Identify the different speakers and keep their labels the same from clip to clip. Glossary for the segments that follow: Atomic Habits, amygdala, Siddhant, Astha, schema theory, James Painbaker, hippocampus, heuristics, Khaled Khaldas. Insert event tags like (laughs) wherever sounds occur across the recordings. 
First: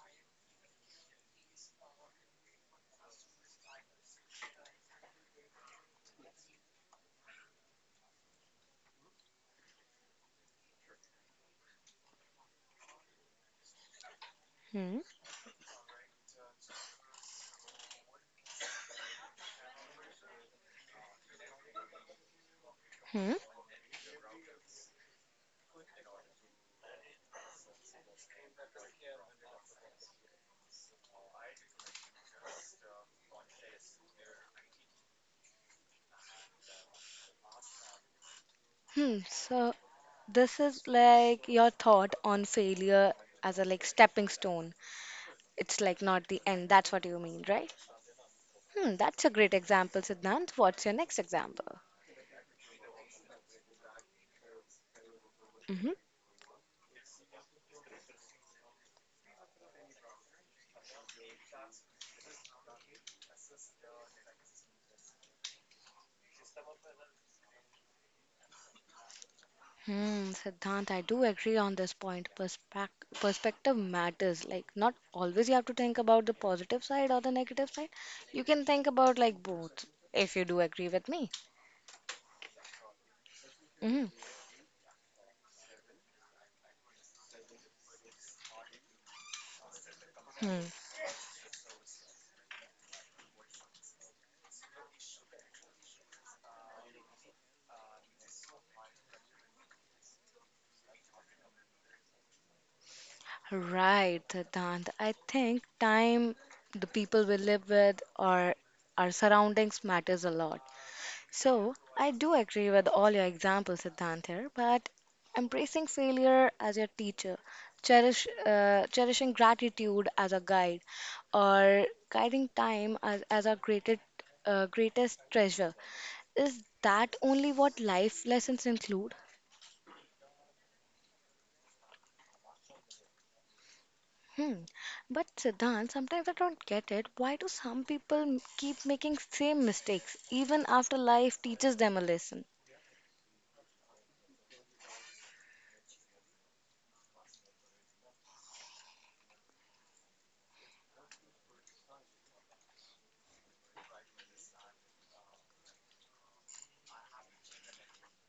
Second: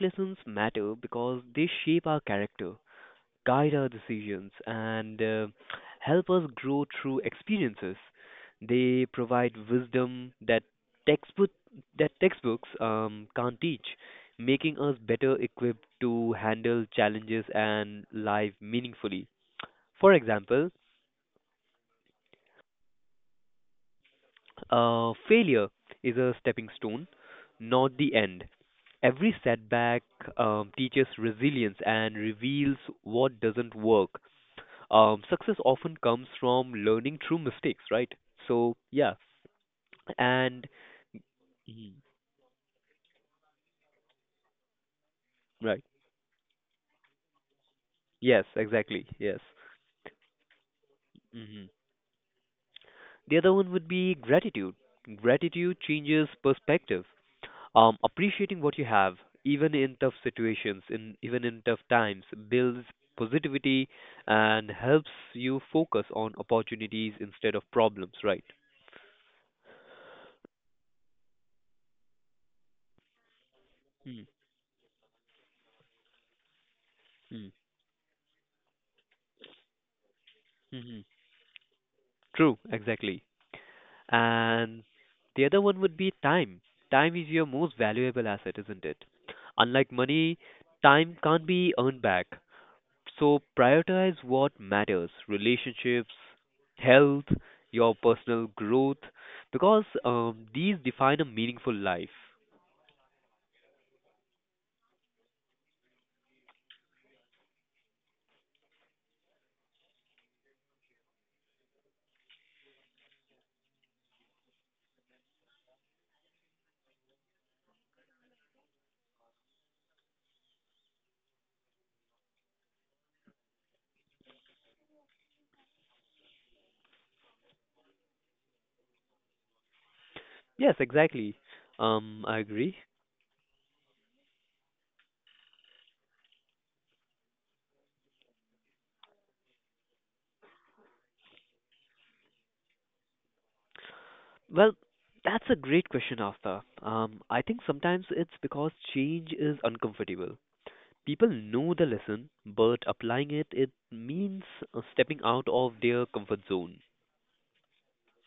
Speaker 1: lessons matter because they shape our character, guide our decisions, and help us grow through experiences. They provide wisdom that textbook textbooks can't teach, making
Speaker 2: Hmm?
Speaker 1: us better equipped to handle challenges and life meaningfully. For example,
Speaker 2: Hmm?
Speaker 1: failure is a stepping stone, not the end. Every setback teaches resilience and reveals what doesn't work. Success often comes from learning through mistakes, right? So
Speaker 2: Hmm,
Speaker 1: yeah,
Speaker 2: so this
Speaker 1: and.
Speaker 2: is like your
Speaker 1: Mhm.
Speaker 2: thought on failure as a like stepping stone. It's
Speaker 1: Right,
Speaker 2: like not the end. That's what you mean, right?
Speaker 1: yes,
Speaker 2: Hmm,
Speaker 1: exactly,
Speaker 2: that's a
Speaker 1: yes.
Speaker 2: great example, Siddhant. What's your next
Speaker 1: hmm
Speaker 2: example?
Speaker 1: The other one would be gratitude. Gratitude
Speaker 2: Hmm.
Speaker 1: changes perspective. Appreciating what you have, even in tough times, builds positivity and helps you focus on opportunities instead of problems, right?
Speaker 2: Siddhant, I do agree on this point. Perspective
Speaker 1: Mm-hmm.
Speaker 2: matters. Like, not always you have to think about the positive side or the
Speaker 1: Hmm.
Speaker 2: negative side. You can think about like both, if you do agree
Speaker 1: Mhm.
Speaker 2: with me.
Speaker 1: True, exactly.
Speaker 2: Mm-hmm.
Speaker 1: And the other one would be time. Time is your most valuable asset, isn't it? Unlike money, time can't be earned back. So prioritize what matters: relationships, health, your personal growth, because these define a meaningful life.
Speaker 2: Right, Siddhant. I think time, the people we live with, or our surroundings matters a lot. So I do agree with all your examples, Siddhant, here. But embracing failure as your teacher, cherishing gratitude as a guide, or guiding time as our greatest treasure, is that only what life lessons include?
Speaker 1: Yes, exactly. I agree.
Speaker 2: Hmm. But Siddhant, sometimes I don't get it. Why do some people keep making same mistakes even after life teaches them a lesson?
Speaker 1: Well, that's a great question, Afta. I think sometimes it's because change is uncomfortable. People know the lesson, but applying it means stepping out of their comfort zone.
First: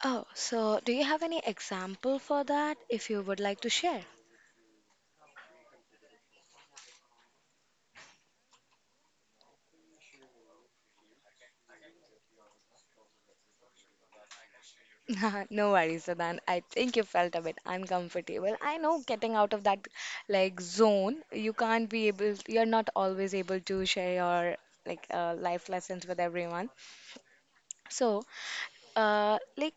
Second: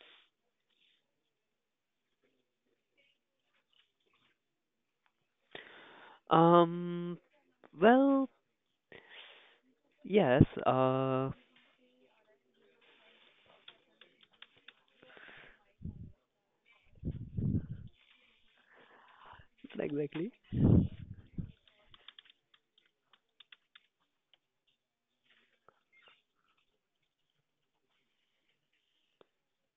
Speaker 2: Oh, so do you have any example for that if you would like to share?
Speaker 1: Um, well, yes,
Speaker 2: (laughs) No worries, Siddhant. I think you felt a bit uncomfortable. I know getting out of that
Speaker 1: exactly.
Speaker 2: like zone, you can't be able, you're not always able to share your like life lessons with everyone. So, like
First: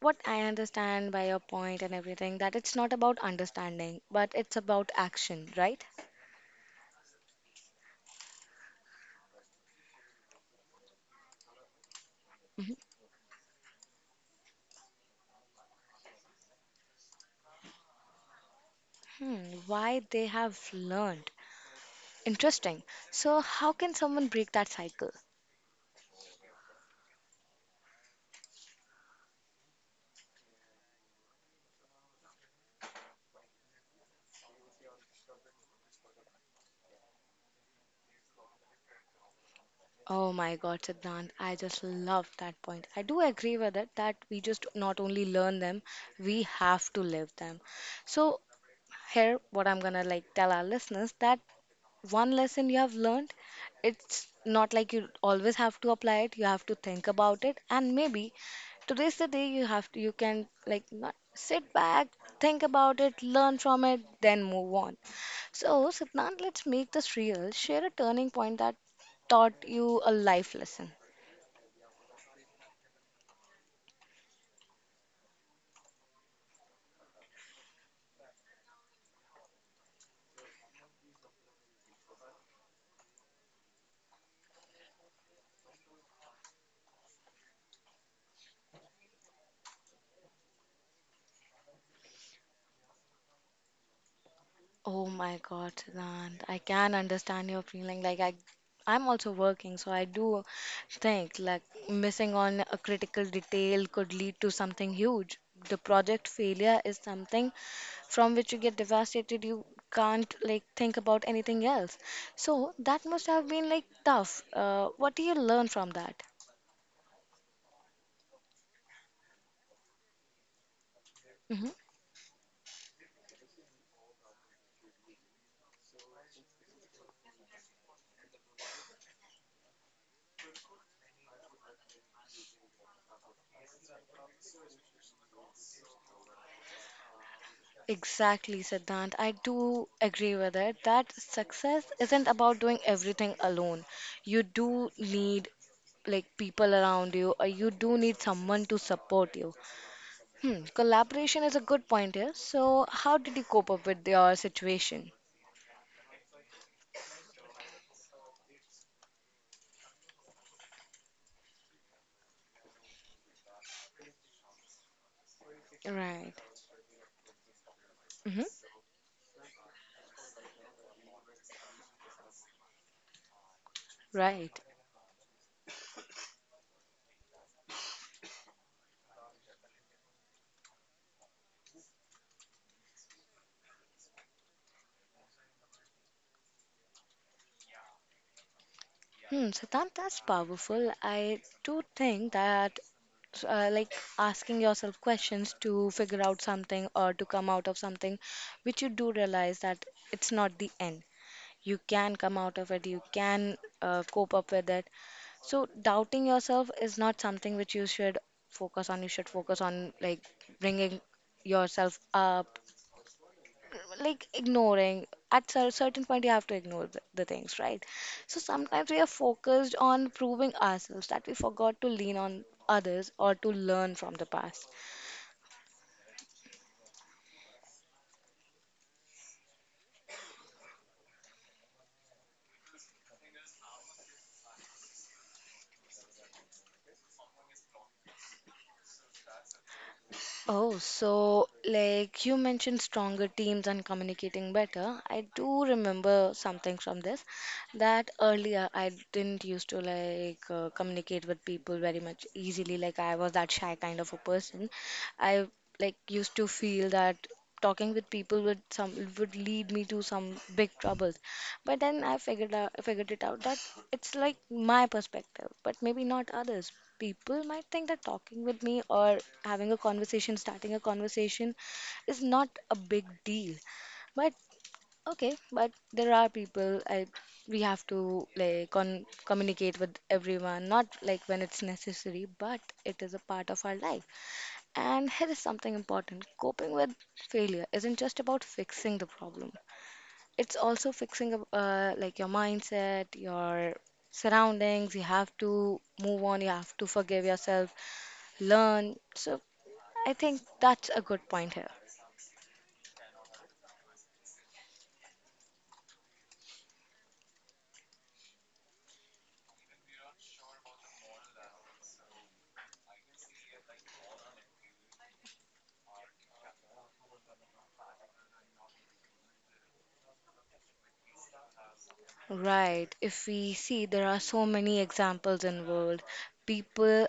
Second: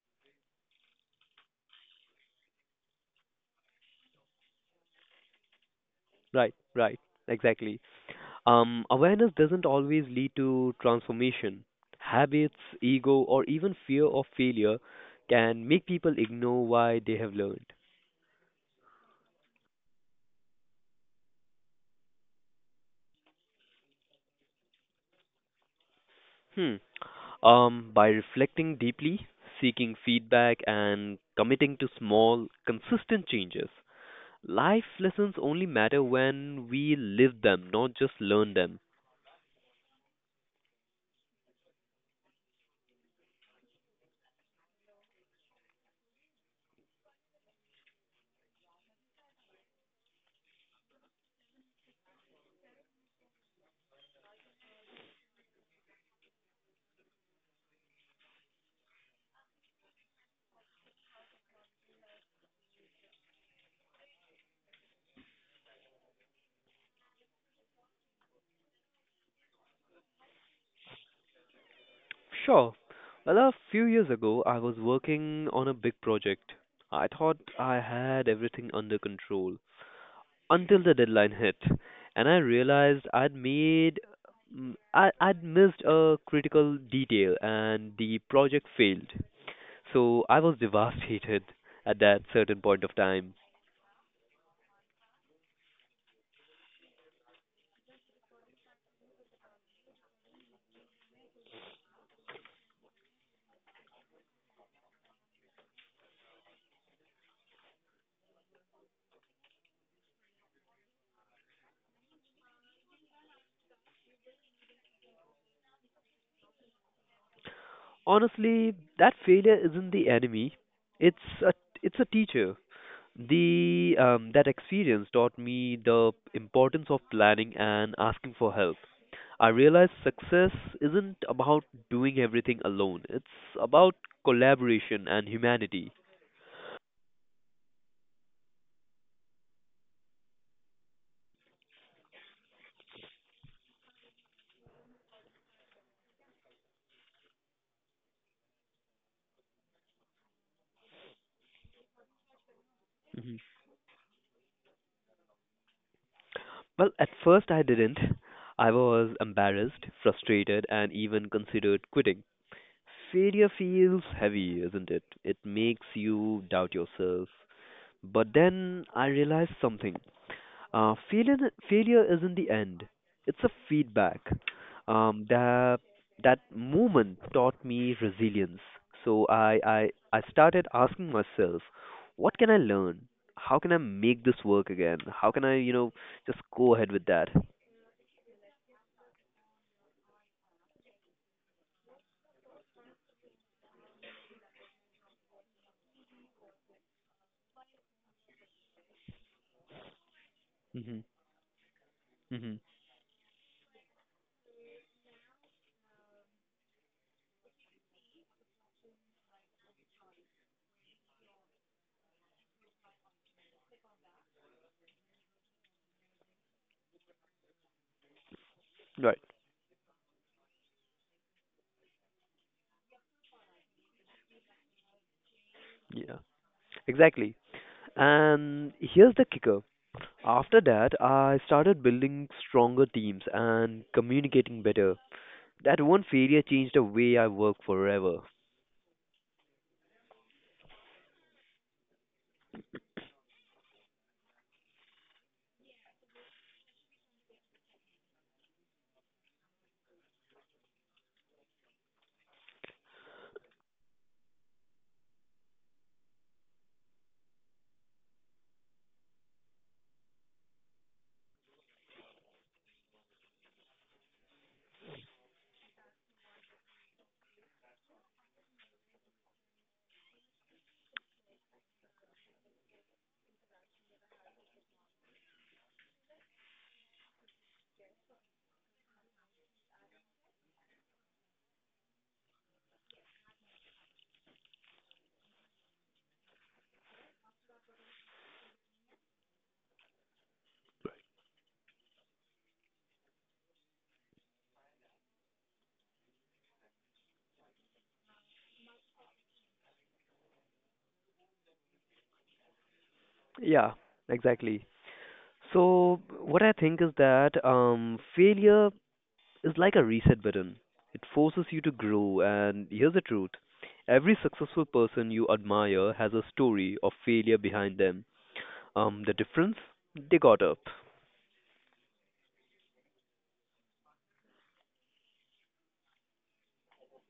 Speaker 2: what I understand by your point and everything, that it's not about understanding, but it's about action, right?
Speaker 1: Right, right, exactly. Awareness doesn't always lead to transformation. Habits,
Speaker 2: Mhm.
Speaker 1: ego, or even fear of failure can make people ignore why they have learned.
Speaker 2: Why they have learned. Interesting. So, how can someone break that cycle?
Speaker 1: Hmm. By reflecting deeply, seeking feedback, and committing to small, consistent changes. Life lessons only matter when we live them, not just learn them.
Speaker 2: Oh my God, Siddhant, I just love that point. I do agree with it that we just not only learn them, we have to live them. So, here, what I'm gonna like tell our listeners that one lesson you have learned, it's not like you always have to apply it. You have to think about it, and maybe today's the day you have to. You can like not sit back, think about it, learn from it, then move on. So, Siddhant, let's make this real. Share a turning point that taught you a life lesson.
Speaker 1: Sure. Well, a few years ago, I was working on a big project. I thought I had everything under control until the deadline hit, and I realized I'd made I'd missed a critical detail and the project failed. So I was (laughs) devastated at that certain point of time.
Speaker 2: Oh my God, Siddhant, I can understand your feeling. Like I'm also working, so I do think like missing on a critical detail could lead to something huge. The project failure is something from which you get devastated. You can't like think about anything else. So that must have been like tough. What do you learn from that?
Speaker 1: Honestly, that failure isn't the enemy. It's a
Speaker 2: Mm-hmm.
Speaker 1: it's a teacher. The That experience taught me the importance of planning and asking for help. I realized success isn't about doing everything alone. It's about collaboration and humanity.
Speaker 2: Exactly, Siddhant. I do agree with it that success isn't about doing everything alone. You do need like people around you, or you do need someone to support you. Collaboration is a good point here. So, how did
Speaker 1: Mhm.
Speaker 2: you cope up with your situation?
Speaker 1: Well, at first I didn't. I was embarrassed, frustrated, and even considered quitting. Failure feels heavy, isn't it? It makes
Speaker 2: Right.
Speaker 1: you doubt yourself. But
Speaker 2: Hmm.
Speaker 1: then I realized something. Uh, failure failure isn't the end; it's a feedback.
Speaker 2: Right.
Speaker 1: Um, that that moment taught me resilience. So I started asking myself, what can I learn? How can I make this work again? How can I just go ahead with that?
Speaker 2: So that's powerful. I do think that, like, asking yourself questions to figure out something or to come out of something, which you do realize that it's not the
Speaker 1: Hmm.
Speaker 2: end. You can come out
Speaker 1: Hmm.
Speaker 2: of it, you can cope up with it. So, doubting yourself is not something which you should focus on. You should focus on, like, bringing yourself up, like ignoring. At a certain point you have to ignore the things, right? So sometimes we are
Speaker 1: Right.
Speaker 2: focused on proving ourselves that we forgot to lean on others or to learn from the past.
Speaker 1: Yeah. Exactly. And here's the kicker. After that, I started building stronger teams and communicating better. That one failure changed the way I work forever.
Speaker 2: Oh, so like you mentioned stronger teams and communicating better. I do remember something from this that earlier I didn't used to like communicate with people very much easily. Like I was that shy kind of a person. I like used to feel that talking with people would lead me to some big troubles. But then I figured it out that it's like my perspective, but maybe not others. People might think that talking with me or having a conversation, starting a conversation, is not a big deal. But okay, but there are people I we have to like con communicate with everyone, not like when it's necessary, but it is a part of our life. And here is something important. Coping with failure isn't just about fixing the problem, it's also fixing up like your mindset, your surroundings. You have to move on, you have to forgive yourself, learn. So I think that's a good point here.
Speaker 1: Yeah, exactly. So what I think is that failure is like a reset button. It forces you to grow, and here's the truth. Every successful person you admire has a story of failure behind them. The difference? They got up.
Speaker 2: Right, if we see there are so many examples in world, people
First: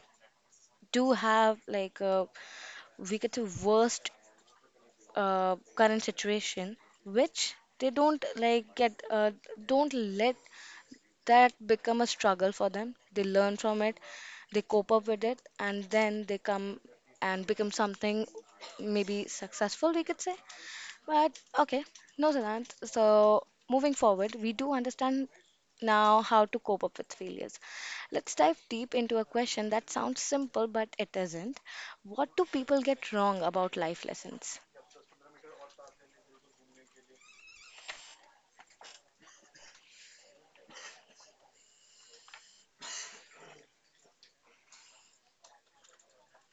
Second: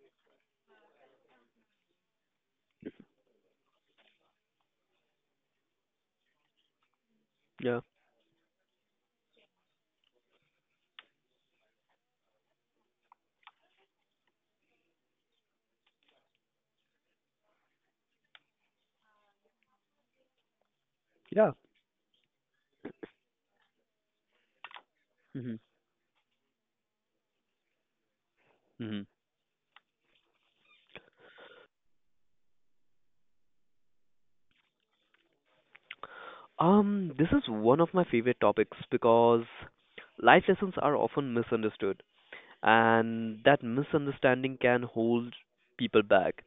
Speaker 2: do have like a we get the worst current situation which
Speaker 1: Yeah.
Speaker 2: they don't like get, don't let that become a struggle for them. They learn from it, they cope up with it, and then they come and become something, maybe successful we could say. But
Speaker 1: Yeah.
Speaker 2: okay, no, Siddhant. So moving forward we do understand
Speaker 1: hmm
Speaker 2: now how to cope up with failures. Let's dive deep
Speaker 1: hmm
Speaker 2: into a question that sounds simple but it isn't, What do people get wrong about life lessons?
Speaker 1: This is one of my favorite topics because life lessons are often misunderstood, and that misunderstanding can hold people back.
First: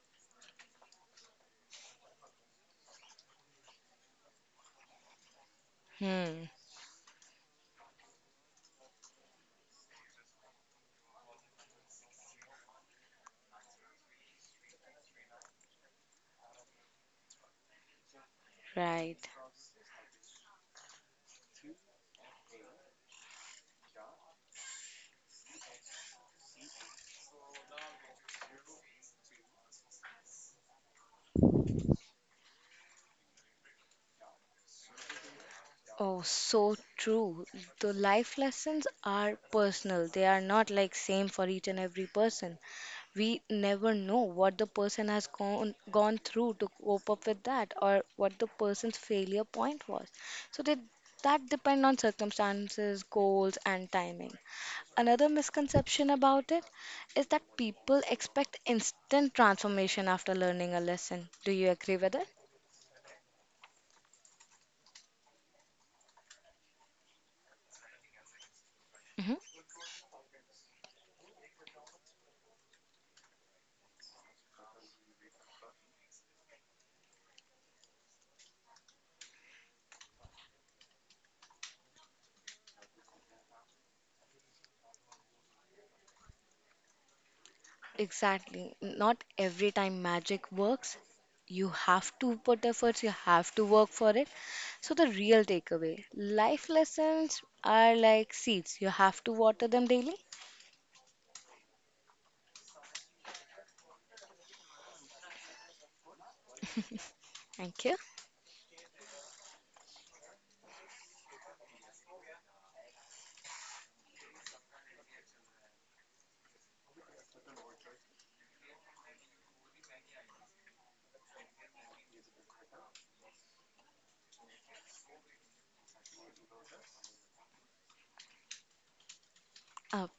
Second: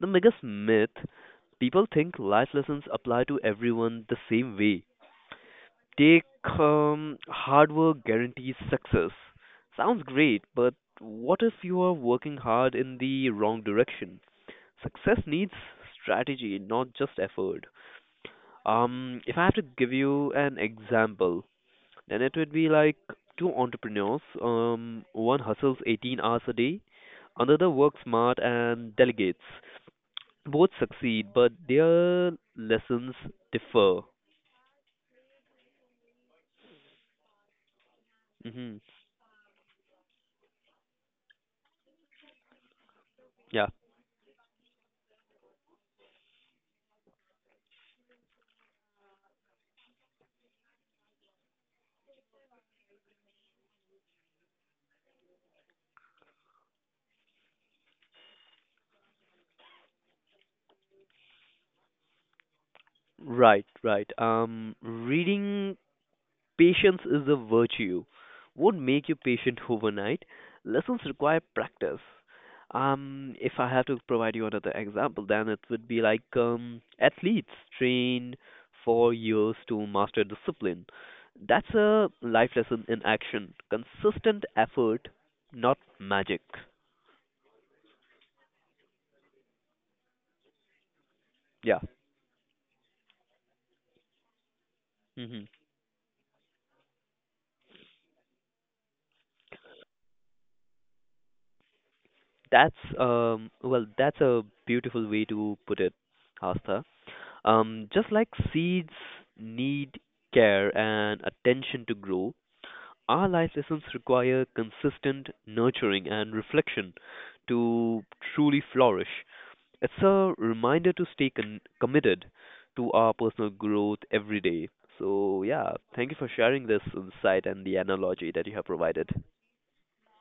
Speaker 1: The biggest myth: people think life lessons apply to everyone the same way. Take
Speaker 2: hmm
Speaker 1: hard work guarantees success. Sounds great, but what if you are working hard in the wrong direction? Success needs strategy, not just effort.
Speaker 2: right
Speaker 1: If I have to give you an example, then it would be like two entrepreneurs. One hustles 18 hours a day, another works smart and delegates. Both succeed, but their lessons differ.
Speaker 2: Oh, so true. The life
Speaker 1: Hmm.
Speaker 2: lessons are personal. They are not like same for each and every person. We
Speaker 1: Yeah,
Speaker 2: never know what the person has gone through to cope up with that or what the person's failure point was. So that depend on circumstances, goals and timing. Another misconception about it is that people expect instant transformation after learning a lesson. Do you agree with it?
Speaker 1: right, right. Reading patience is a virtue won't make you patient overnight. Lessons require practice. If I have to provide you another example, then it would be like athletes train for years to master discipline. That's a life lesson in action. Consistent effort, not magic.
Speaker 2: Exactly. Not every time magic works. You
Speaker 1: Yeah.
Speaker 2: have to put efforts, you have to work for it. So, the
Speaker 1: Mm-hmm.
Speaker 2: real takeaway, life lessons are like seeds, you have to water them daily.
Speaker 1: That's well, that's a beautiful way to put it, Hastha.
Speaker 2: Thank you.
Speaker 1: Just like seeds need care and attention to grow, our life lessons require consistent nurturing and reflection to truly flourish. It's a reminder to stay committed to our personal growth every day. So yeah, thank you for sharing this insight and the analogy that you have provided.
Speaker 2: Oh,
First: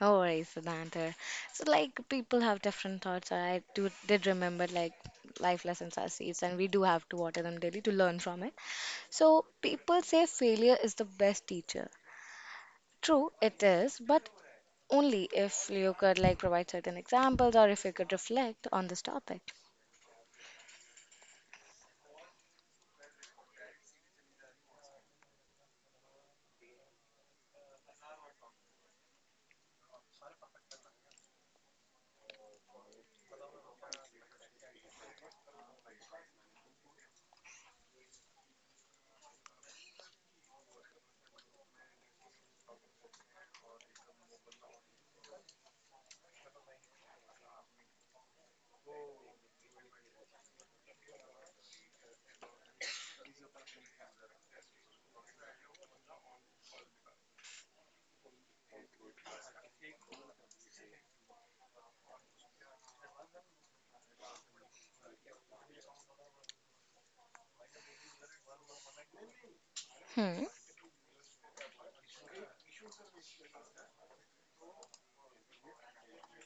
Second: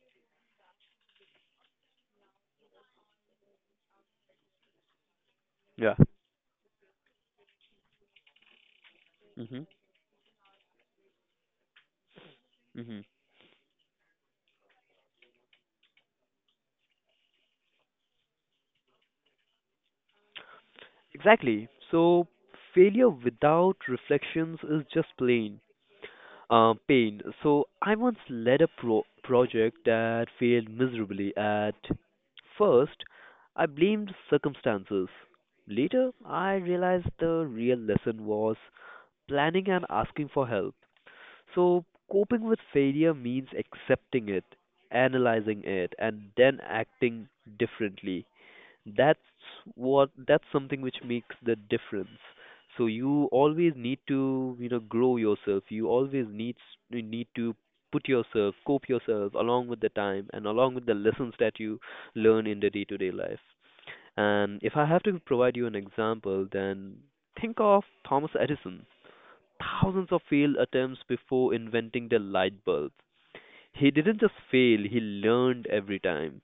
Speaker 2: no worries, Siddhanta. So, like, people have different thoughts. I did remember, like, life
Speaker 1: Yeah.
Speaker 2: lessons are seeds, and we do have to water them daily to learn from it. So,
Speaker 1: Mhm.
Speaker 2: people say failure is the best teacher.
Speaker 1: Mhm.
Speaker 2: True, it is, but only if you could like provide certain examples or if you could reflect on this topic.
Speaker 1: Exactly. So failure without reflections is just plain pain. So I once led a project that failed miserably. At first, I blamed circumstances. Later, I realized the real lesson was planning and asking for help. So coping with failure means accepting it, analyzing it, and then acting differently. that's that's something which makes the difference. So you always need to grow yourself. You need to put yourself cope yourself along with the time and along with the lessons that you learn in the day to day life. And if I have to provide you an example, then think of Thomas Edison: thousands of
Speaker 2: Hmm.
Speaker 1: failed attempts before inventing the light bulb. He didn't just fail, he learned every time.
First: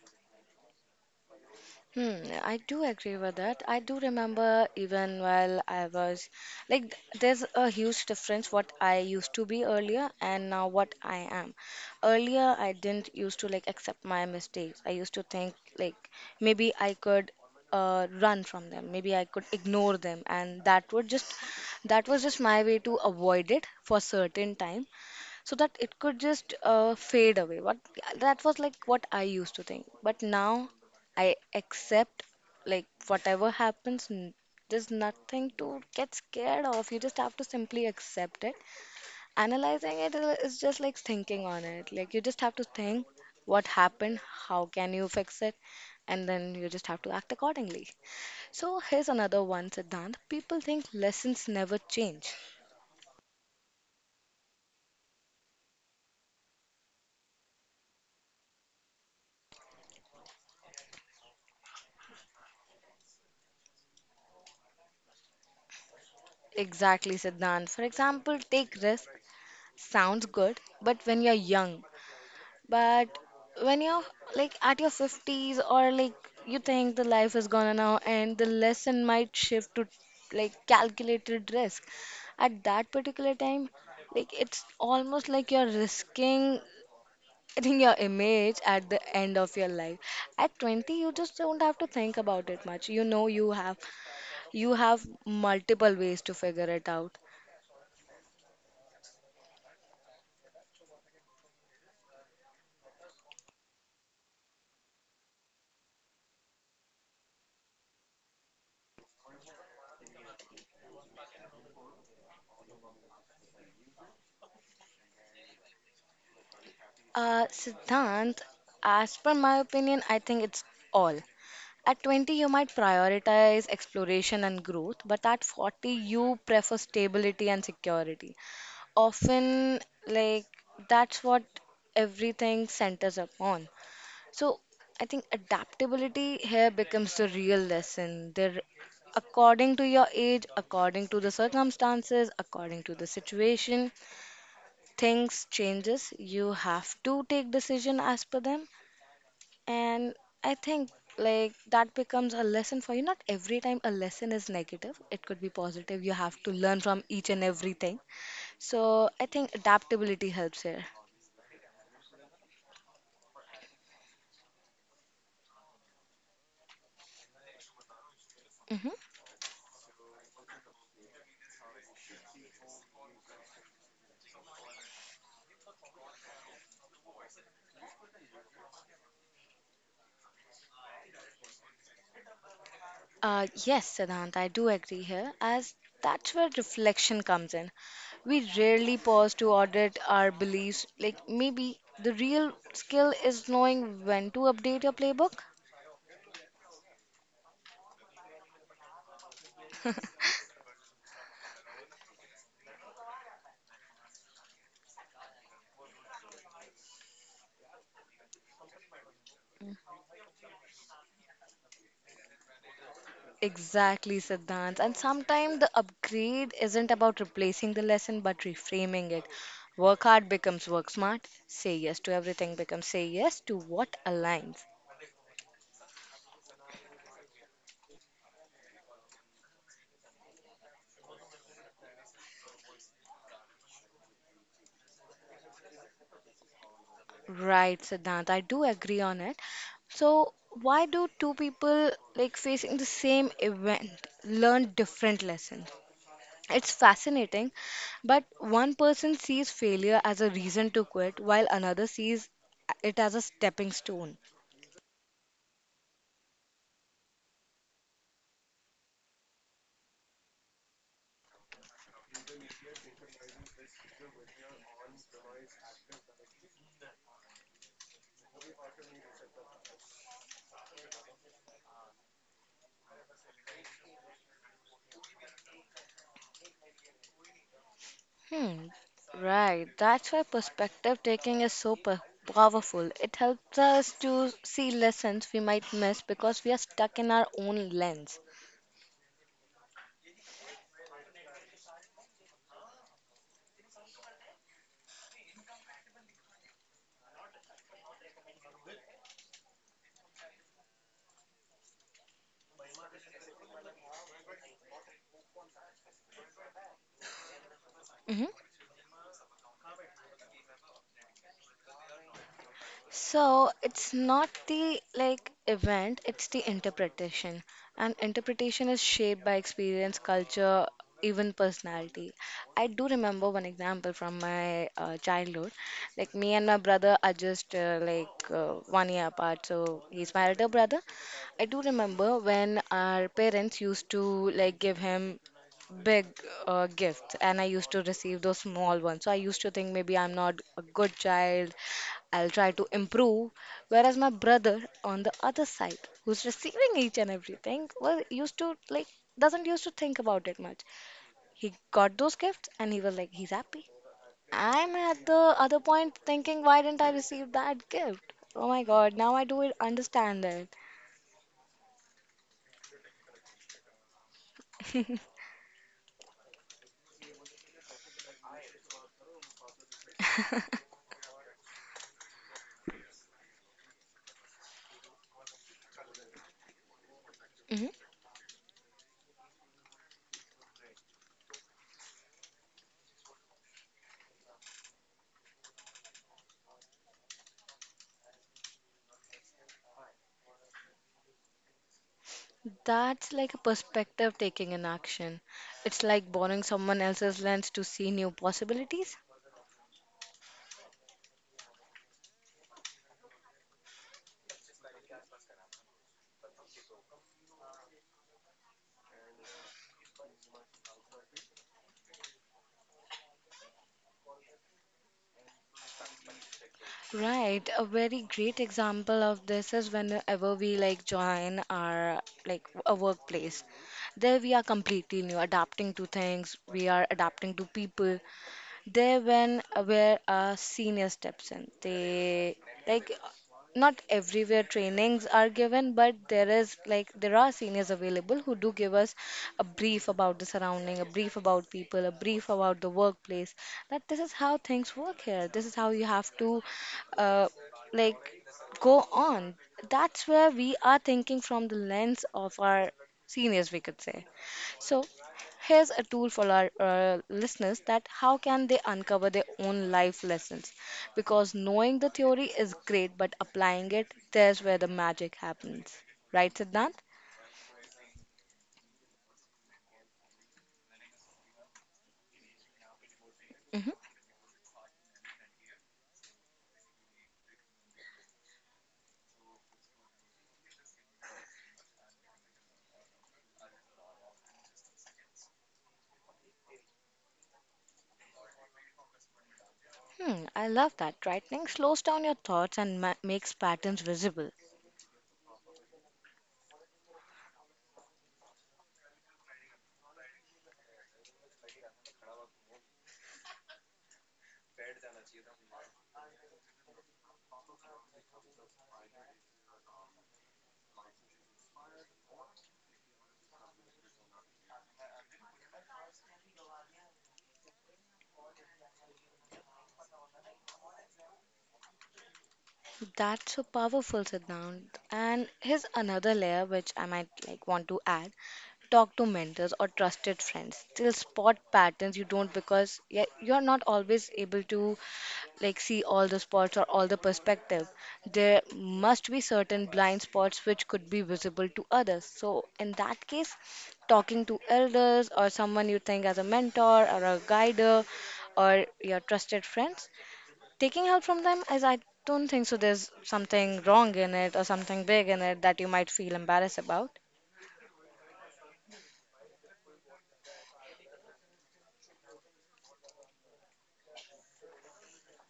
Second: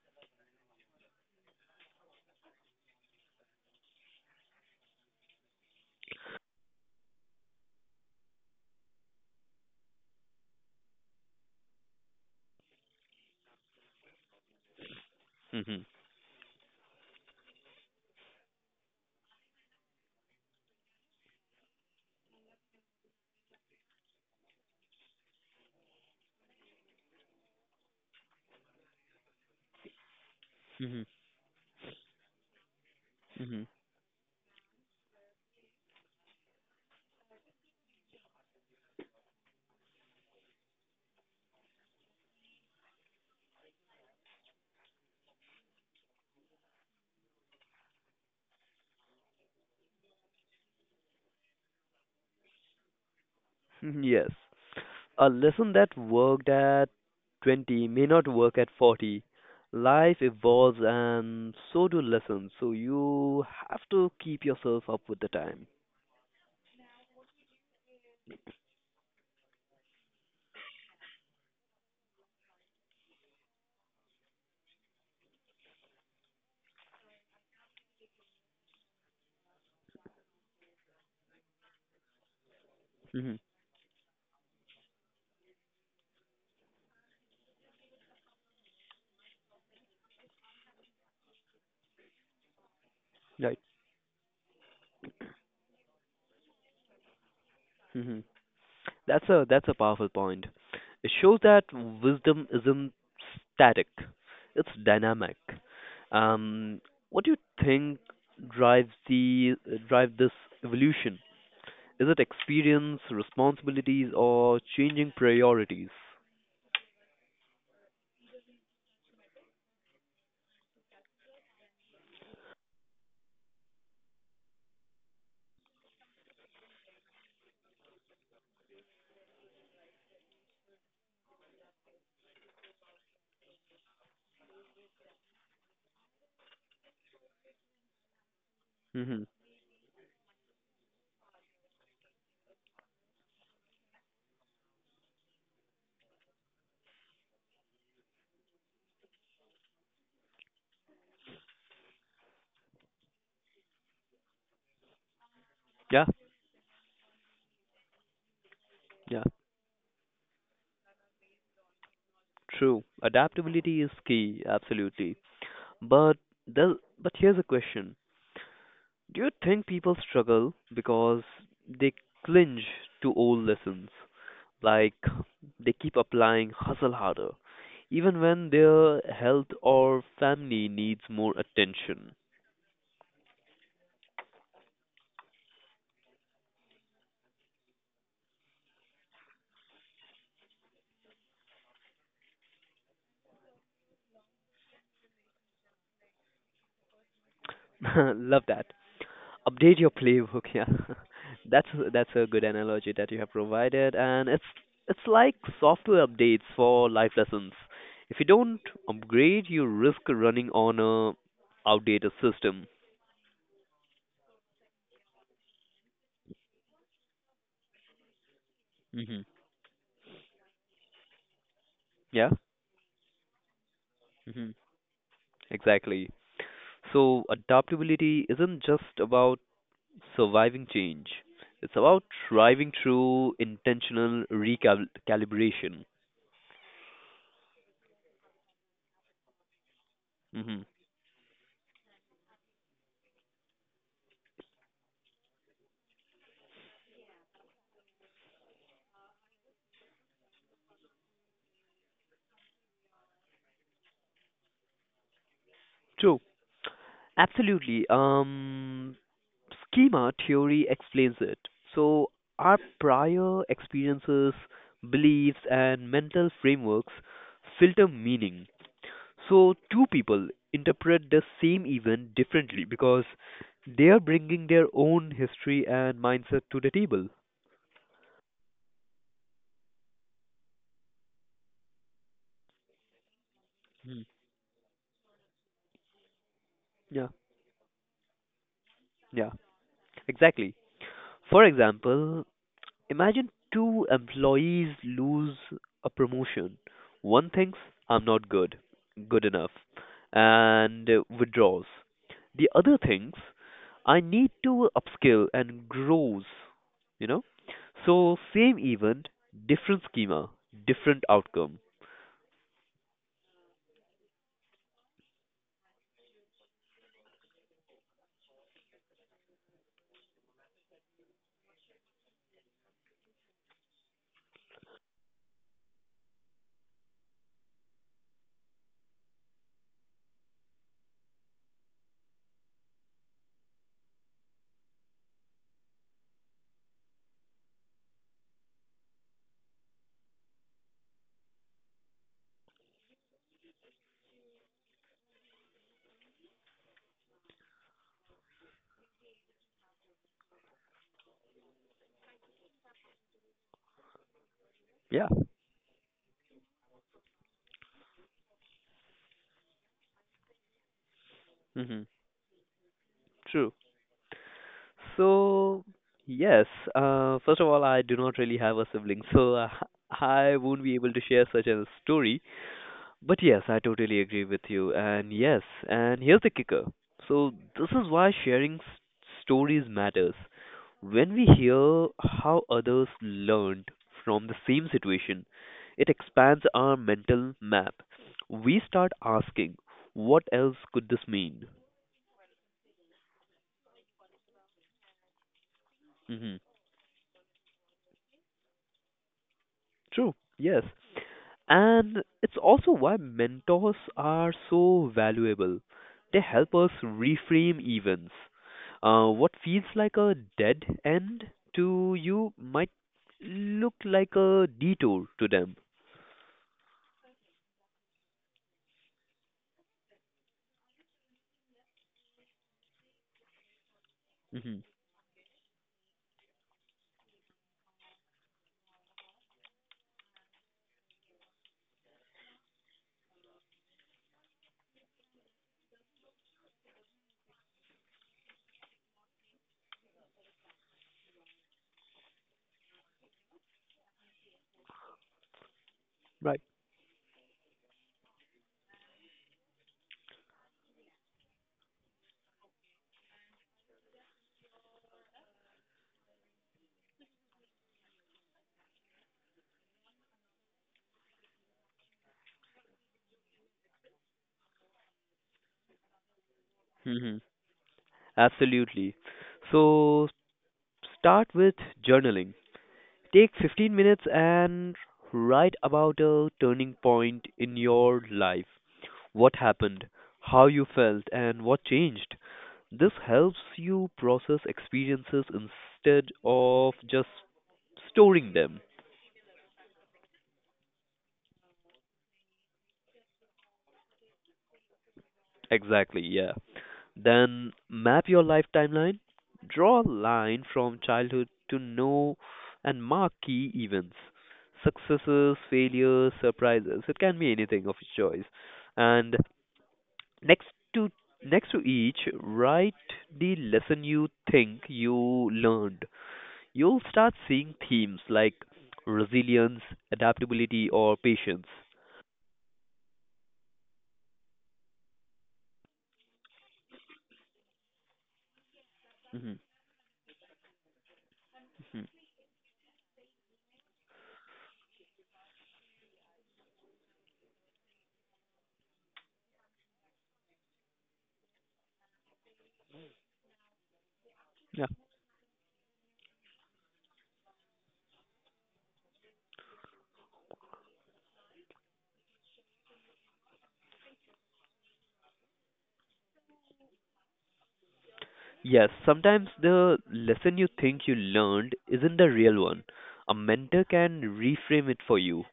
Speaker 2: Hmm, I do agree with that. I do remember even while I was like, there's a huge difference what I used to be earlier and now what I am. Earlier, I didn't used to like accept my mistakes. I used to think
Speaker 1: Mhm.
Speaker 2: like maybe I could run from them, maybe I could ignore them, and that was just my way to avoid it for certain time so that it could just fade away. What that was like what I used to think, but now
Speaker 1: Mhm.
Speaker 2: I accept like whatever
Speaker 1: Mhm.
Speaker 2: happens. There's nothing to get scared of. You just have to simply accept it. Analyzing it is just like thinking on it. Like you just have to think what happened, how can you fix it, and then you just have to act accordingly. So here's another one, Siddhant. People think lessons never change.
Speaker 1: (laughs) Yes. A lesson that worked at 20 may not work at 40. Life evolves and so do lessons. So you have to keep yourself up with the time.
Speaker 2: Exactly, Siddhant. For example, take risk. Sounds good, but but when you're like at your 50s, or like you think the life is gonna now and the lesson might shift to like calculated risk at that particular
Speaker 1: Hmm.
Speaker 2: time, like it's almost like you're risking getting your image at the end of your life. At 20 you just don't have to think about it much, you know, you
Speaker 1: Right.
Speaker 2: have you have multiple ways to figure it out.
Speaker 1: Hmm. That's a powerful point. It shows that wisdom isn't static. It's dynamic. Um, what do you think drives the drive this evolution? Is it experience, responsibilities, or changing priorities?
Speaker 2: Siddhant, as per my opinion, I think it's all. At 20, you might prioritize exploration and growth, but at 40, you prefer stability and security. Often, like, that's what everything centers upon. So, I think adaptability here becomes the real lesson. There, according to your age, according to the circumstances, according to the situation, things changes. You have to take decision as per them. And I think like that becomes a lesson for you. Not every time a lesson is negative, it could be
Speaker 1: Yeah,
Speaker 2: positive. You have to learn from each and everything. So
Speaker 1: yeah,
Speaker 2: I think adaptability helps here.
Speaker 1: true. Adaptability is key, absolutely. But but here's a question.
Speaker 2: Hmm
Speaker 1: Do you think people struggle because they cling to old lessons? Like they keep applying hustle harder, even when their health or family needs more attention.
Speaker 2: Yes, Siddhant, I do agree here, as that's where reflection comes in. We rarely pause to audit our beliefs. Like, maybe the real skill is knowing when to update your playbook.
Speaker 1: (laughs) Love that. Update your playbook. (laughs) Yeah, that's that's a good analogy that you have provided, and it's like software updates for life lessons. If you don't upgrade, you risk running on a outdated system.
Speaker 2: Exactly, Siddhant. And sometimes the upgrade isn't about replacing the lesson but reframing
Speaker 1: Hmm.
Speaker 2: it. Work hard becomes work smart. Say yes to
Speaker 1: Yeah.
Speaker 2: everything becomes say yes to what
Speaker 1: Hmm.
Speaker 2: aligns.
Speaker 1: Exactly. So adaptability isn't just about surviving change, it's about thriving through intentional recalibration.
Speaker 2: Right, Siddhant. I do agree on it. So,
Speaker 1: Hmm.
Speaker 2: why do two people like facing the same event learn different lessons? It's fascinating, but one person sees failure as a reason to quit while another sees it as a stepping stone.
Speaker 1: True. Absolutely. Schema theory explains it. So, our prior experiences, beliefs, and mental frameworks filter meaning. So, two people interpret the same event differently because they are bringing their own history and mindset to the table.
Speaker 2: Hmm, right. That's why perspective taking is so powerful. It helps us
Speaker 1: Hmm.
Speaker 2: to see lessons we might miss because we are stuck
Speaker 1: Yeah,
Speaker 2: in our own lens.
Speaker 1: yeah, exactly. For example, imagine two employees lose a promotion. One thinks, I'm not good enough, and withdraws. The other thinks, I need to upskill and grows, you know? So,
Speaker 2: Mm-hmm.
Speaker 1: same event, different schema, different outcome.
Speaker 2: So it's not the like event, it's the interpretation. And interpretation is shaped by experience, culture, even personality. I do remember one example from my childhood. Like me and my brother are just 1 year apart, so he's my elder brother. I do remember when our parents used to like give him big gifts, and I used to receive those small ones, so I used to think maybe I'm not a good child. I'll try to improve. Whereas my brother on the other side, who's receiving each and everything, was used to like doesn't used to think about it much. He got those gifts and he was like he's happy. I'm at
Speaker 1: Yeah.
Speaker 2: the other point thinking, why didn't I receive that gift? Oh my god, now I do it understand that.
Speaker 1: Hmm. True. So, yes, first of all, I do not really have a sibling, so (laughs) I won't be able to share such a story. But yes, I totally agree with you. And yes, and here's the kicker. So,
Speaker 2: Hmm.
Speaker 1: this is why sharing stories matters. When we hear how others learned from the same situation, it expands our mental map. We start asking, what else could this mean?
Speaker 2: That's like a perspective taking an action. It's like
Speaker 1: Hmm.
Speaker 2: borrowing someone else's lens to see new possibilities.
Speaker 1: True, yes. And it's also why mentors are so valuable. They help us reframe events. What feels like a dead end to you might look like a detour to them.
Speaker 2: Right, a very great example of this is whenever we like join our like a workplace. There we are
Speaker 1: Hmm.
Speaker 2: completely new, adapting to things, we are adapting to people, there when where our senior steps in. They like not everywhere trainings are given, but there is like there are seniors available who do give us a brief about the surrounding, a brief about people, a brief about the workplace. That this is how things work here. This is how you have
Speaker 1: Right.
Speaker 2: to uh, like go on. That's where we are thinking from the lens of our seniors, we could say. So here's a tool for our listeners, that how can they uncover their own life lessons? Because knowing the theory is great, but applying it, there's where the magic happens. Right, Siddhant?
Speaker 1: Hmm. Absolutely. So start with journaling. Take 15
Speaker 2: Hmm.
Speaker 1: minutes and write about a turning point in your life. What happened, how you felt, and what changed. This helps you process experiences instead of just storing them.
Speaker 2: Hmm, I love that. Writing slows down your thoughts and makes patterns visible.
Speaker 1: Exactly, yeah. Then map your life timeline. Draw a line from childhood to now and mark key events: successes, failures, surprises. It can be anything of your choice. And, Next to next to each, write the lesson you think you learned. You'll start seeing themes like resilience, adaptability, or patience.
Speaker 2: That's so powerful, Siddhant. And here's another layer which I might like want to add. Talk to
Speaker 1: Hmm.
Speaker 2: mentors or trusted friends. They'll spot
Speaker 1: Hmm.
Speaker 2: patterns you don't, because yeah, you're not always able to like see all the spots or all the perspective. There must be certain blind spots which could be visible to others. So in that case, talking to
Speaker 1: Yeah.
Speaker 2: elders or someone you think as a mentor or a guider or your trusted friends, taking help from them, is I don't think so there's something wrong in it or something big in it that you might feel embarrassed about.
Speaker 1: Yes, sometimes the lesson you think you learned isn't the real one. A mentor can reframe it for you.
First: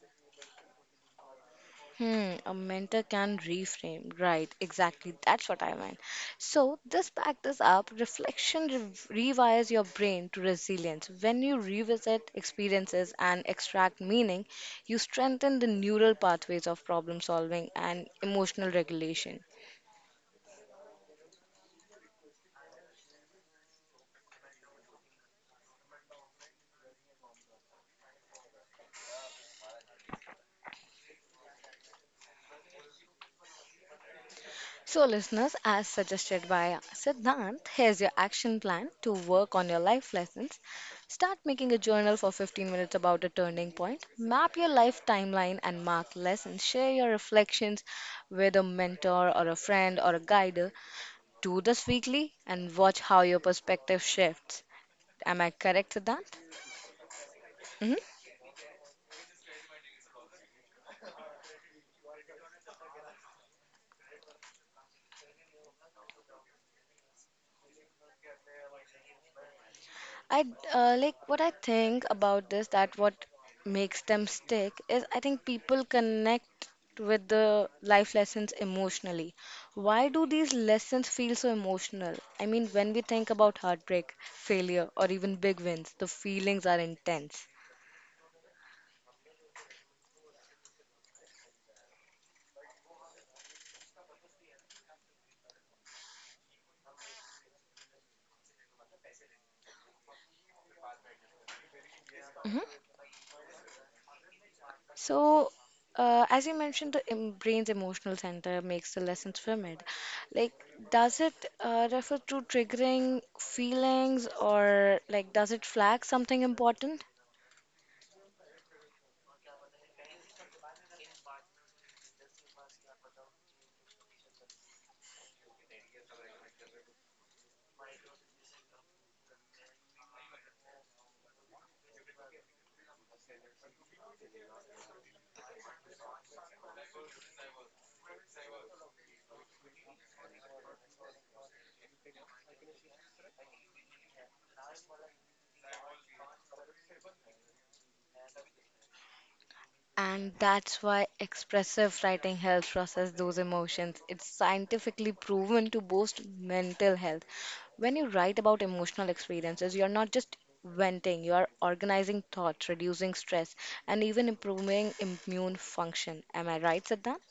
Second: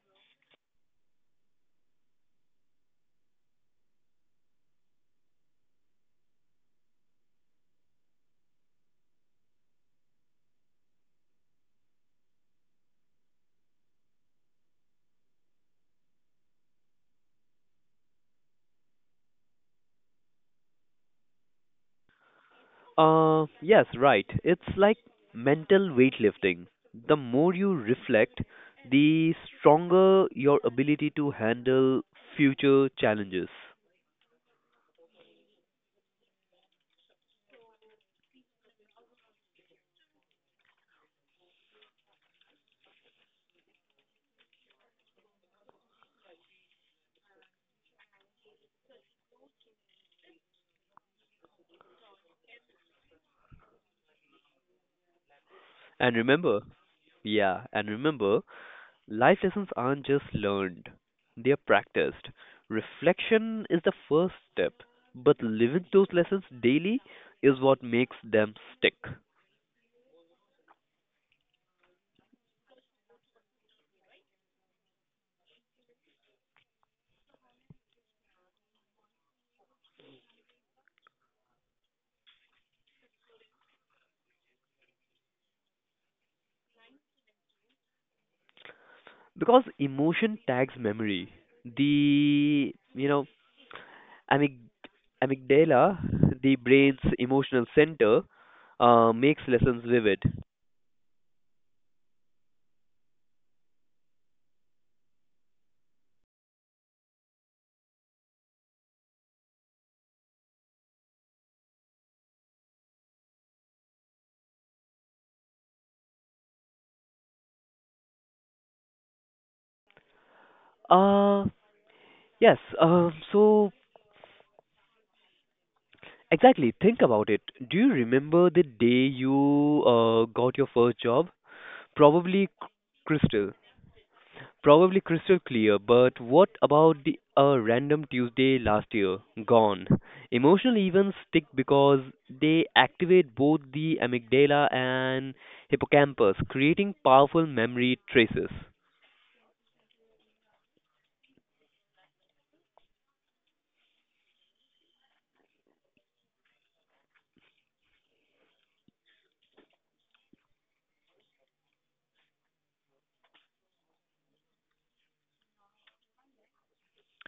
Speaker 2: Hmm, a mentor can reframe. Right, exactly. That's what I meant. So, this back this up. Reflection rewires your brain to resilience. When you revisit experiences and extract meaning, you strengthen the neural pathways of problem solving and emotional regulation.
Speaker 1: Yes, right. It's like mental weightlifting. The more you reflect, the stronger your ability to handle future challenges.
Speaker 2: So, listeners, as suggested by Siddhant, here's your action plan to work on your life lessons. Start making a journal for 15 minutes about a turning point. Map your life timeline and mark lessons. Share your reflections with a mentor or a friend or a guide. Do this weekly and watch how your perspective shifts. Am I correct,
Speaker 1: And
Speaker 2: Siddhant?
Speaker 1: remember, yeah, and
Speaker 2: Mhm.
Speaker 1: remember, life lessons aren't just learned, they are practiced. Reflection is the first step, but living those lessons daily is what makes them stick.
Speaker 2: I like what I think about this, that what makes them stick is, I think people connect with the life lessons emotionally. Why do these lessons feel so emotional? I mean, when we think about heartbreak, failure, or even big wins, the feelings are intense.
Speaker 1: Because emotion tags memory. The, you know, Amyg- amygdala, the brain's emotional center, makes lessons vivid.
Speaker 2: So, as you mentioned, the em brain's emotional center makes the lessons vivid. Like, does it refer to triggering feelings, or like does it flag something important?
Speaker 1: Uh, yes, so exactly, think about it. Do you remember the day you got your first job? Probably c- Crystal. Probably Crystal clear. But what about the a random Tuesday last year? Gone. Emotional events stick because they activate both the amygdala and hippocampus, creating powerful memory traces.
Speaker 2: And that's why expressive writing helps process those emotions. It's scientifically proven to boost mental health. When you write about emotional experiences, you're not just venting, you are organizing thoughts, reducing stress, and even improving immune function. Am I right, Siddhant?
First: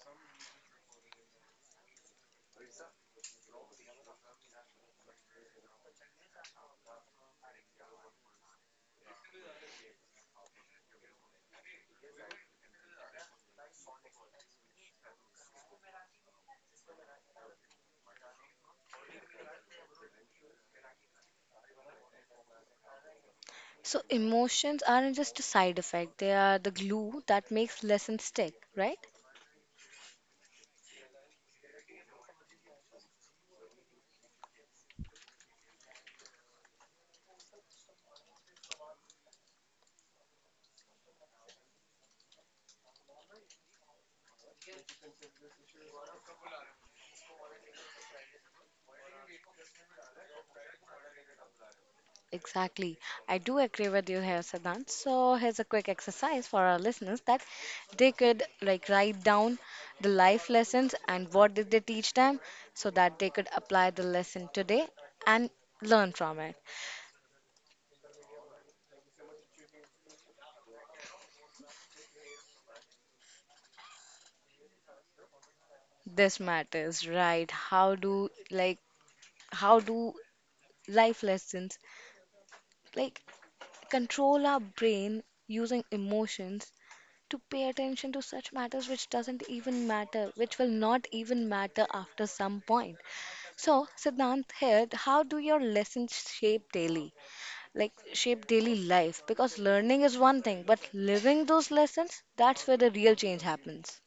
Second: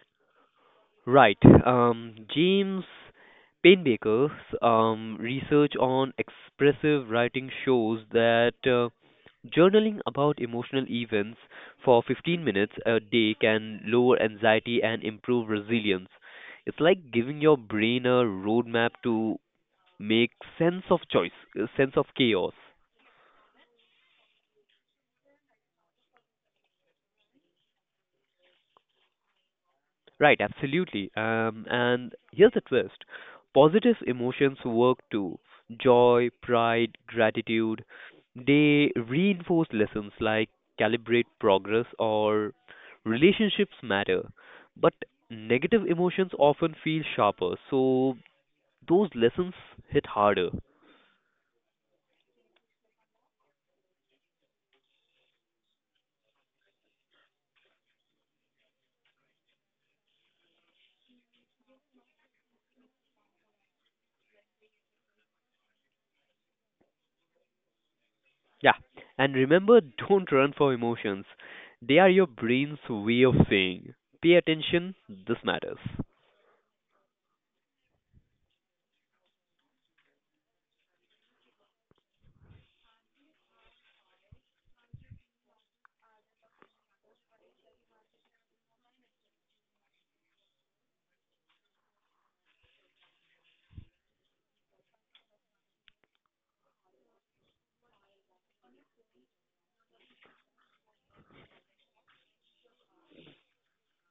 Speaker 1: Right. James Painbaker's research on expressive writing shows that journaling about emotional events for 15 minutes a day can lower anxiety and improve resilience. It's like giving your brain a roadmap to make sense of choice, sense of chaos.
Speaker 2: So emotions aren't just a side effect, they are the glue that makes lessons stick, right?
Speaker 1: Right, absolutely. And here's the twist: positive emotions work too joy, pride, gratitude. They reinforce lessons like calibrate progress or relationships matter. But negative emotions often feel sharper, so those lessons hit harder.
Speaker 2: Exactly. I do agree with you here, Siddhant. So here's a quick exercise for our listeners, that they could like write down the life lessons and what did they teach them, so that they could apply the lesson today and learn from it.
Speaker 1: Yeah, and remember, (laughs) don't run for emotions, they are your brain's way of saying, pay attention, this matters.
Speaker 2: This matters, right? How do like how do life lessons like control our brain using emotions to pay attention to such matters which doesn't even matter, which will not even matter after some point. So, Siddhant here, how do your lessons shape daily, like shape daily life? Because learning is one thing, but living those lessons, that's where the real change happens.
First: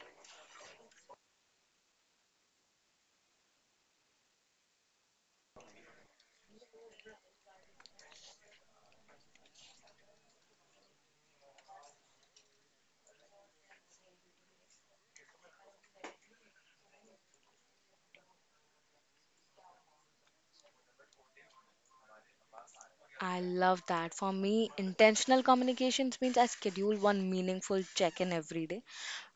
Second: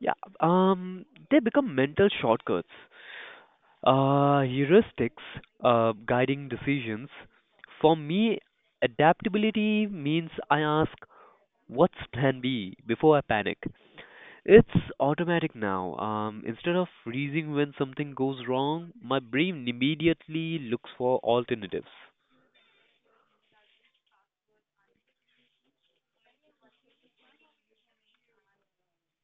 Speaker 1: Yeah, um, they become mental shortcuts, heuristics, guiding decisions. For me, adaptability means I ask, what's plan B before I panic? It's automatic now. Instead of freezing when something goes wrong, my brain immediately looks for alternatives.
Speaker 2: I love that. For me, intentional communications means I schedule one meaningful check in every day,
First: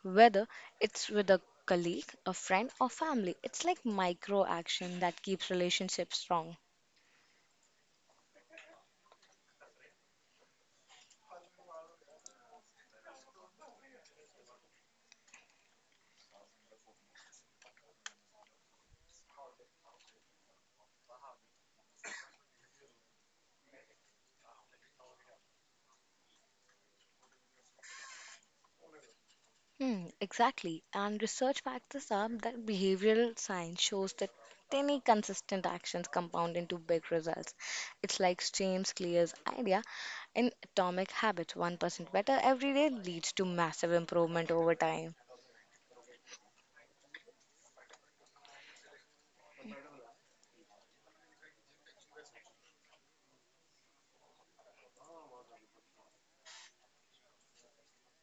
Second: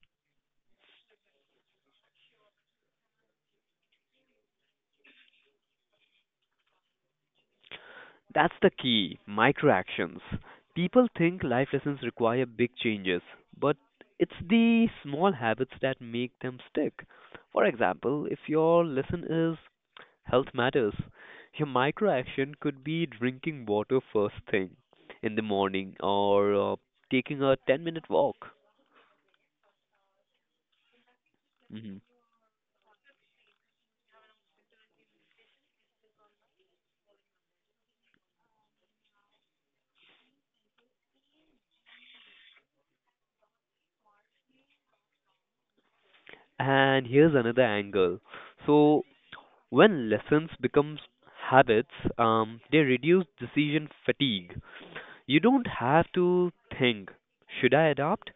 Speaker 2: whether it's with a colleague, a friend, or family. It's like micro action that keeps relationships strong.
Speaker 1: That's the key: micro actions. People think life lessons require big changes, but it's the small habits that make them stick. For example, if your lesson is health matters, your micro action could be drinking water first thing in the morning or taking a 10-minute minute walk.
Speaker 2: Hmm, exactly. And research backs
Speaker 1: Hmm.
Speaker 2: this up, that behavioral science shows that tiny consistent actions compound into big results. It's like James Clear's idea in Atomic Habits, 1% better every day leads to massive improvement over time.
Speaker 1: And here's another angle. So, when lessons becomes habits, they reduce decision fatigue. You don't have to think, should I adopt?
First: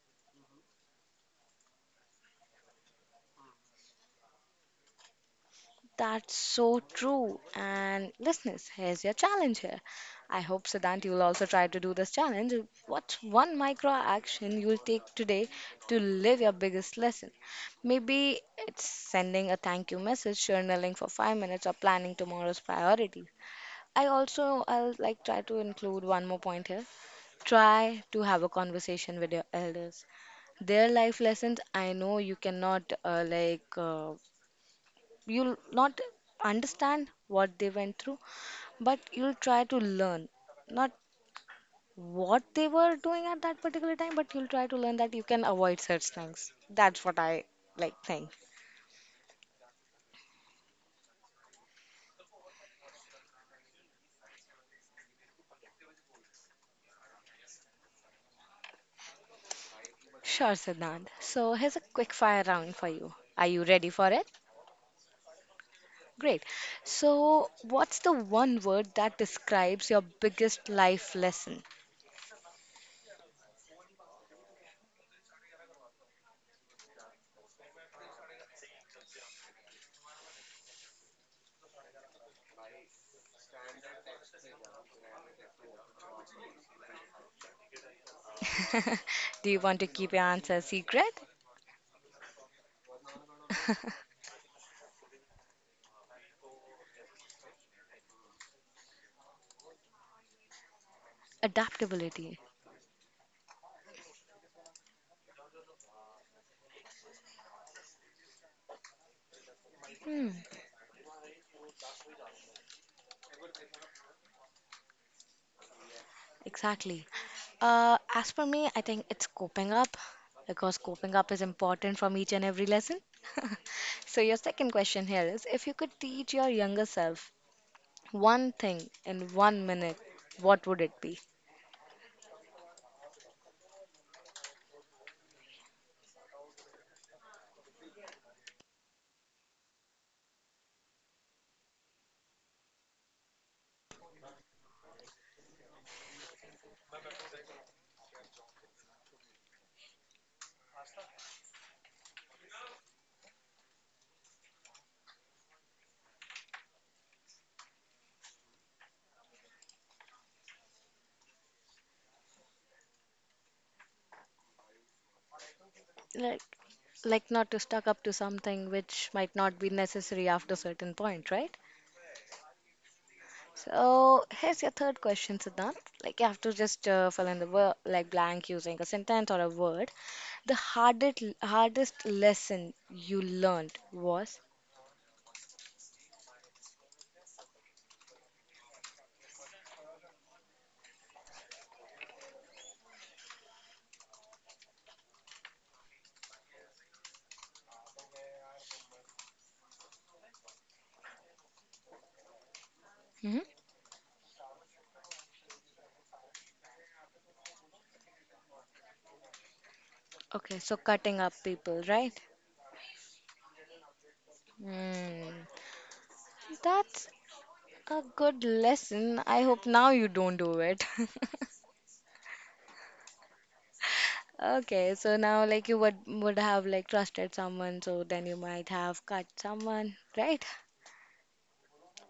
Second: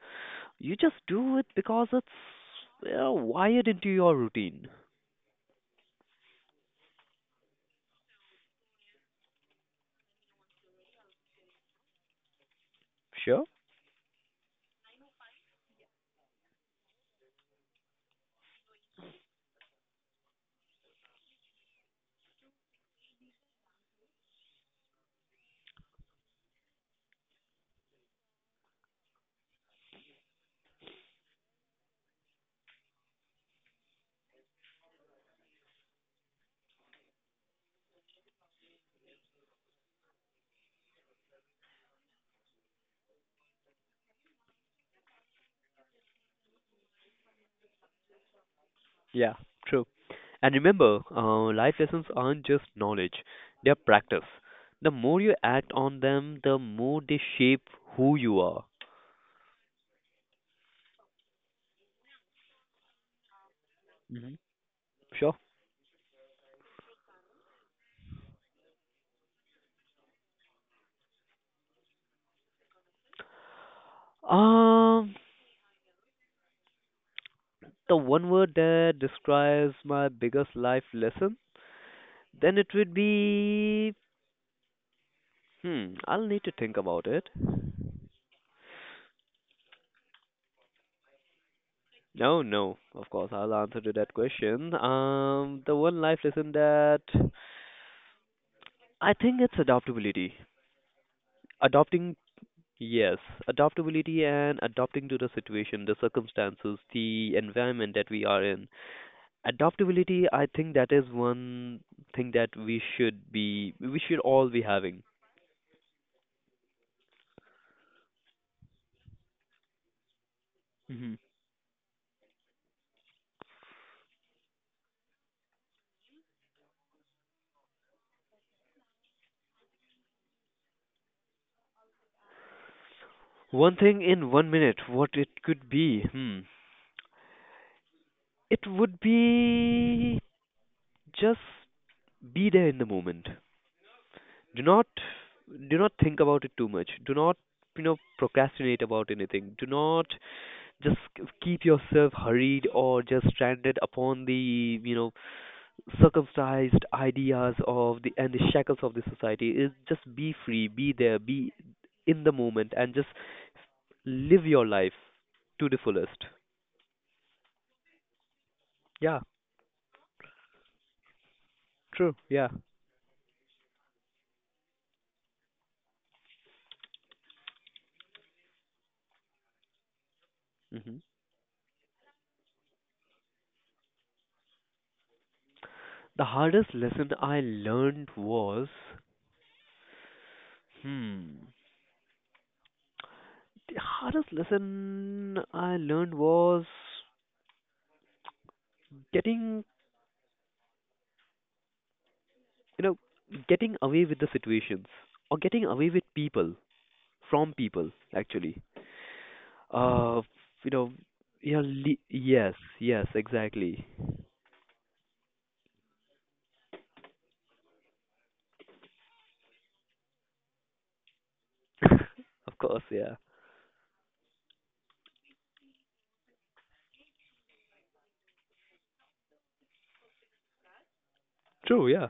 Speaker 1: You just do it because it's you wired into your routine.
Speaker 2: That's so true. And listeners, here's your challenge here. I hope, Siddhant, you'll also try to do this challenge. What's
Speaker 1: Sure?
Speaker 2: one micro action you'll take today to live your biggest lesson? Maybe it's sending a thank you message, journaling for 5 minutes, or planning tomorrow's priorities. I also, I'll like try to include one more point here. Try to have a conversation with your elders, their life lessons. I know you cannot you'll not understand what they went through, but you'll try to learn not what they were doing at that particular time, but you'll try to learn that you can avoid such things. That's what I like think.
Speaker 1: Yeah, true. And remember, life lessons aren't just knowledge, they're practice. The more you act on them, the more they shape who you are.
Speaker 2: Sure, Siddhant. So here's a quick fire round for you. Are you ready for it?
Speaker 1: Hmm. Sure.
Speaker 2: Great. So, what's the one word that describes your biggest life lesson?
Speaker 1: Um, the one word that describes my biggest life lesson, then it would be. Hmm, I'll need to think about it.
Speaker 2: (laughs) Do you want to keep your answer secret?
Speaker 1: No, no. Of course, I'll answer to that question. The one life lesson that I think it's adaptability. Adopting,
Speaker 2: Adaptability.
Speaker 1: yes, adaptability and adapting to the situation, the circumstances, the environment that we are in.
Speaker 2: Hmm.
Speaker 1: Adaptability, I think that is one thing that we should all be having.
Speaker 2: Exactly. As for me, I think it's coping up, because coping
Speaker 1: Hmm.
Speaker 2: up is important from each and every lesson. (laughs) So, your second question here is, if you could teach your younger self one thing in 1 minute, what would it be?
Speaker 1: One thing in 1 minute, what it could be? Hmm. It would be, just be there in the moment. do not do not think about it too much. Do not procrastinate about anything. Do not just keep yourself hurried or just stranded upon the circumcised ideas of the and the shackles of the society. Is just be free, be there, be in the moment, and just live your life to the fullest.
Speaker 2: Like, like not to stuck up to something which
Speaker 1: Yeah,
Speaker 2: might not be necessary after certain point, right?
Speaker 1: true, yeah.
Speaker 2: So here's your third question, Siddhant. Like you have to just fill in the word like blank using a sentence or a word. The
Speaker 1: Hmm.
Speaker 2: hardest lesson you learned was.
Speaker 1: the hardest lesson i learned was hmm the hardest lesson I learned was getting, you know,
Speaker 2: Hmm.
Speaker 1: getting away with the situations, or getting away with people from people, actually. Uh,
Speaker 2: Okay,
Speaker 1: you
Speaker 2: so
Speaker 1: know,
Speaker 2: cutting up
Speaker 1: yeah,
Speaker 2: people, right?
Speaker 1: yes, yes, exactly. (laughs)
Speaker 2: Hmm. That's a good lesson. I hope now you don't do it. (laughs)
Speaker 1: Of course, yeah.
Speaker 2: Okay, so now like you would have like trusted someone, so then you might have cut someone, right?
Speaker 1: True, yeah.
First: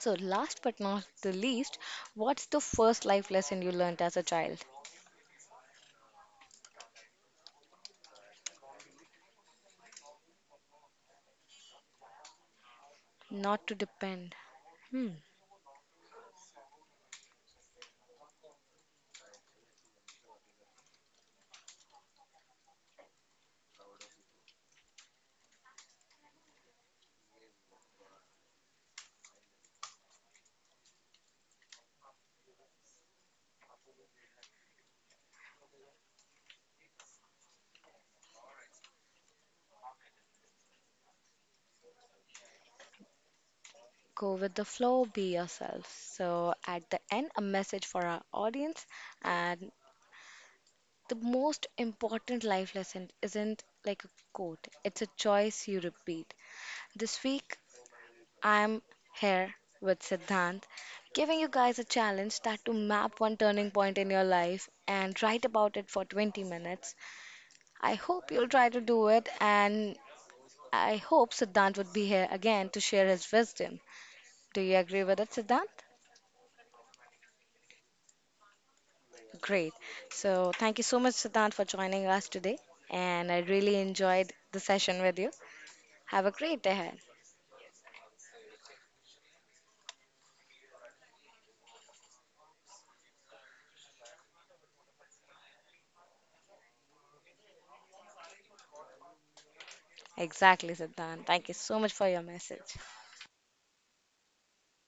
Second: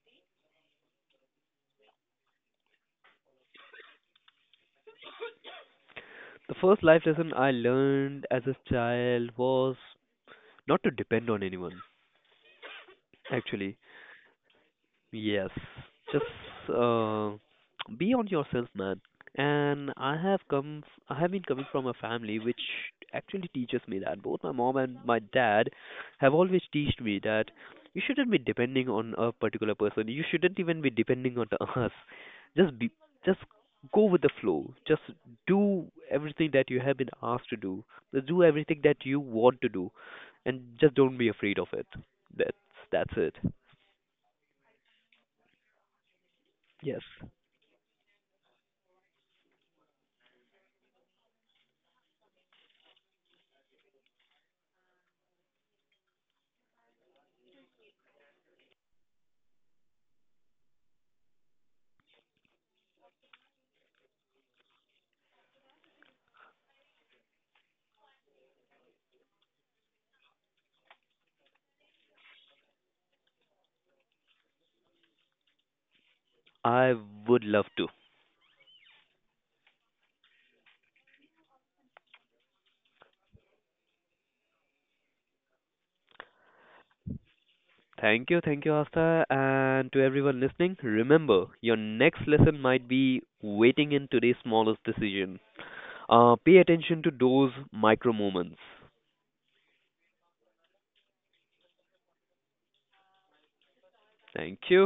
Speaker 2: So, last but not the least, what's the first life lesson you learned as a child?
Speaker 1: The first life lesson I learned as a child was not to depend on anyone,
Speaker 2: Not to
Speaker 1: actually.
Speaker 2: depend.
Speaker 1: Yes, just be on yourself, man. And I have been coming from a family which actually teaches me that. Both my mom and my dad have always taught me that you shouldn't be depending on a particular person. You shouldn't even be depending on (laughs) us. Just be, just go with the flow. Just do everything that you have been asked to do. Just do everything that you want to do, and just don't be afraid of it. That's that's it.
Speaker 2: Go with the flow, be yourself. So, at the
Speaker 1: Yes.
Speaker 2: end, a message for our audience. And the most important life lesson isn't like a quote, it's a choice you repeat. This week, I'm here with Siddhant, giving you guys a challenge, that to map one turning point in your life and write about it for 20 minutes. I hope you'll try to do it, and I hope Siddhant would be here again to share his wisdom. Do you agree with it, Siddhant?
Speaker 1: I would love to.
Speaker 2: Great. So, thank you so much, Siddhant, for joining us today, and I really enjoyed the session with you. Have a great day ahead.
Speaker 1: Thank you, Asta, and to everyone listening. Remember, your next lesson might be waiting in today's smallest decision. Pay attention to those micro moments.
Speaker 2: Exactly, Siddhant. Thank you so much for your message.
Speaker 1: Thank you.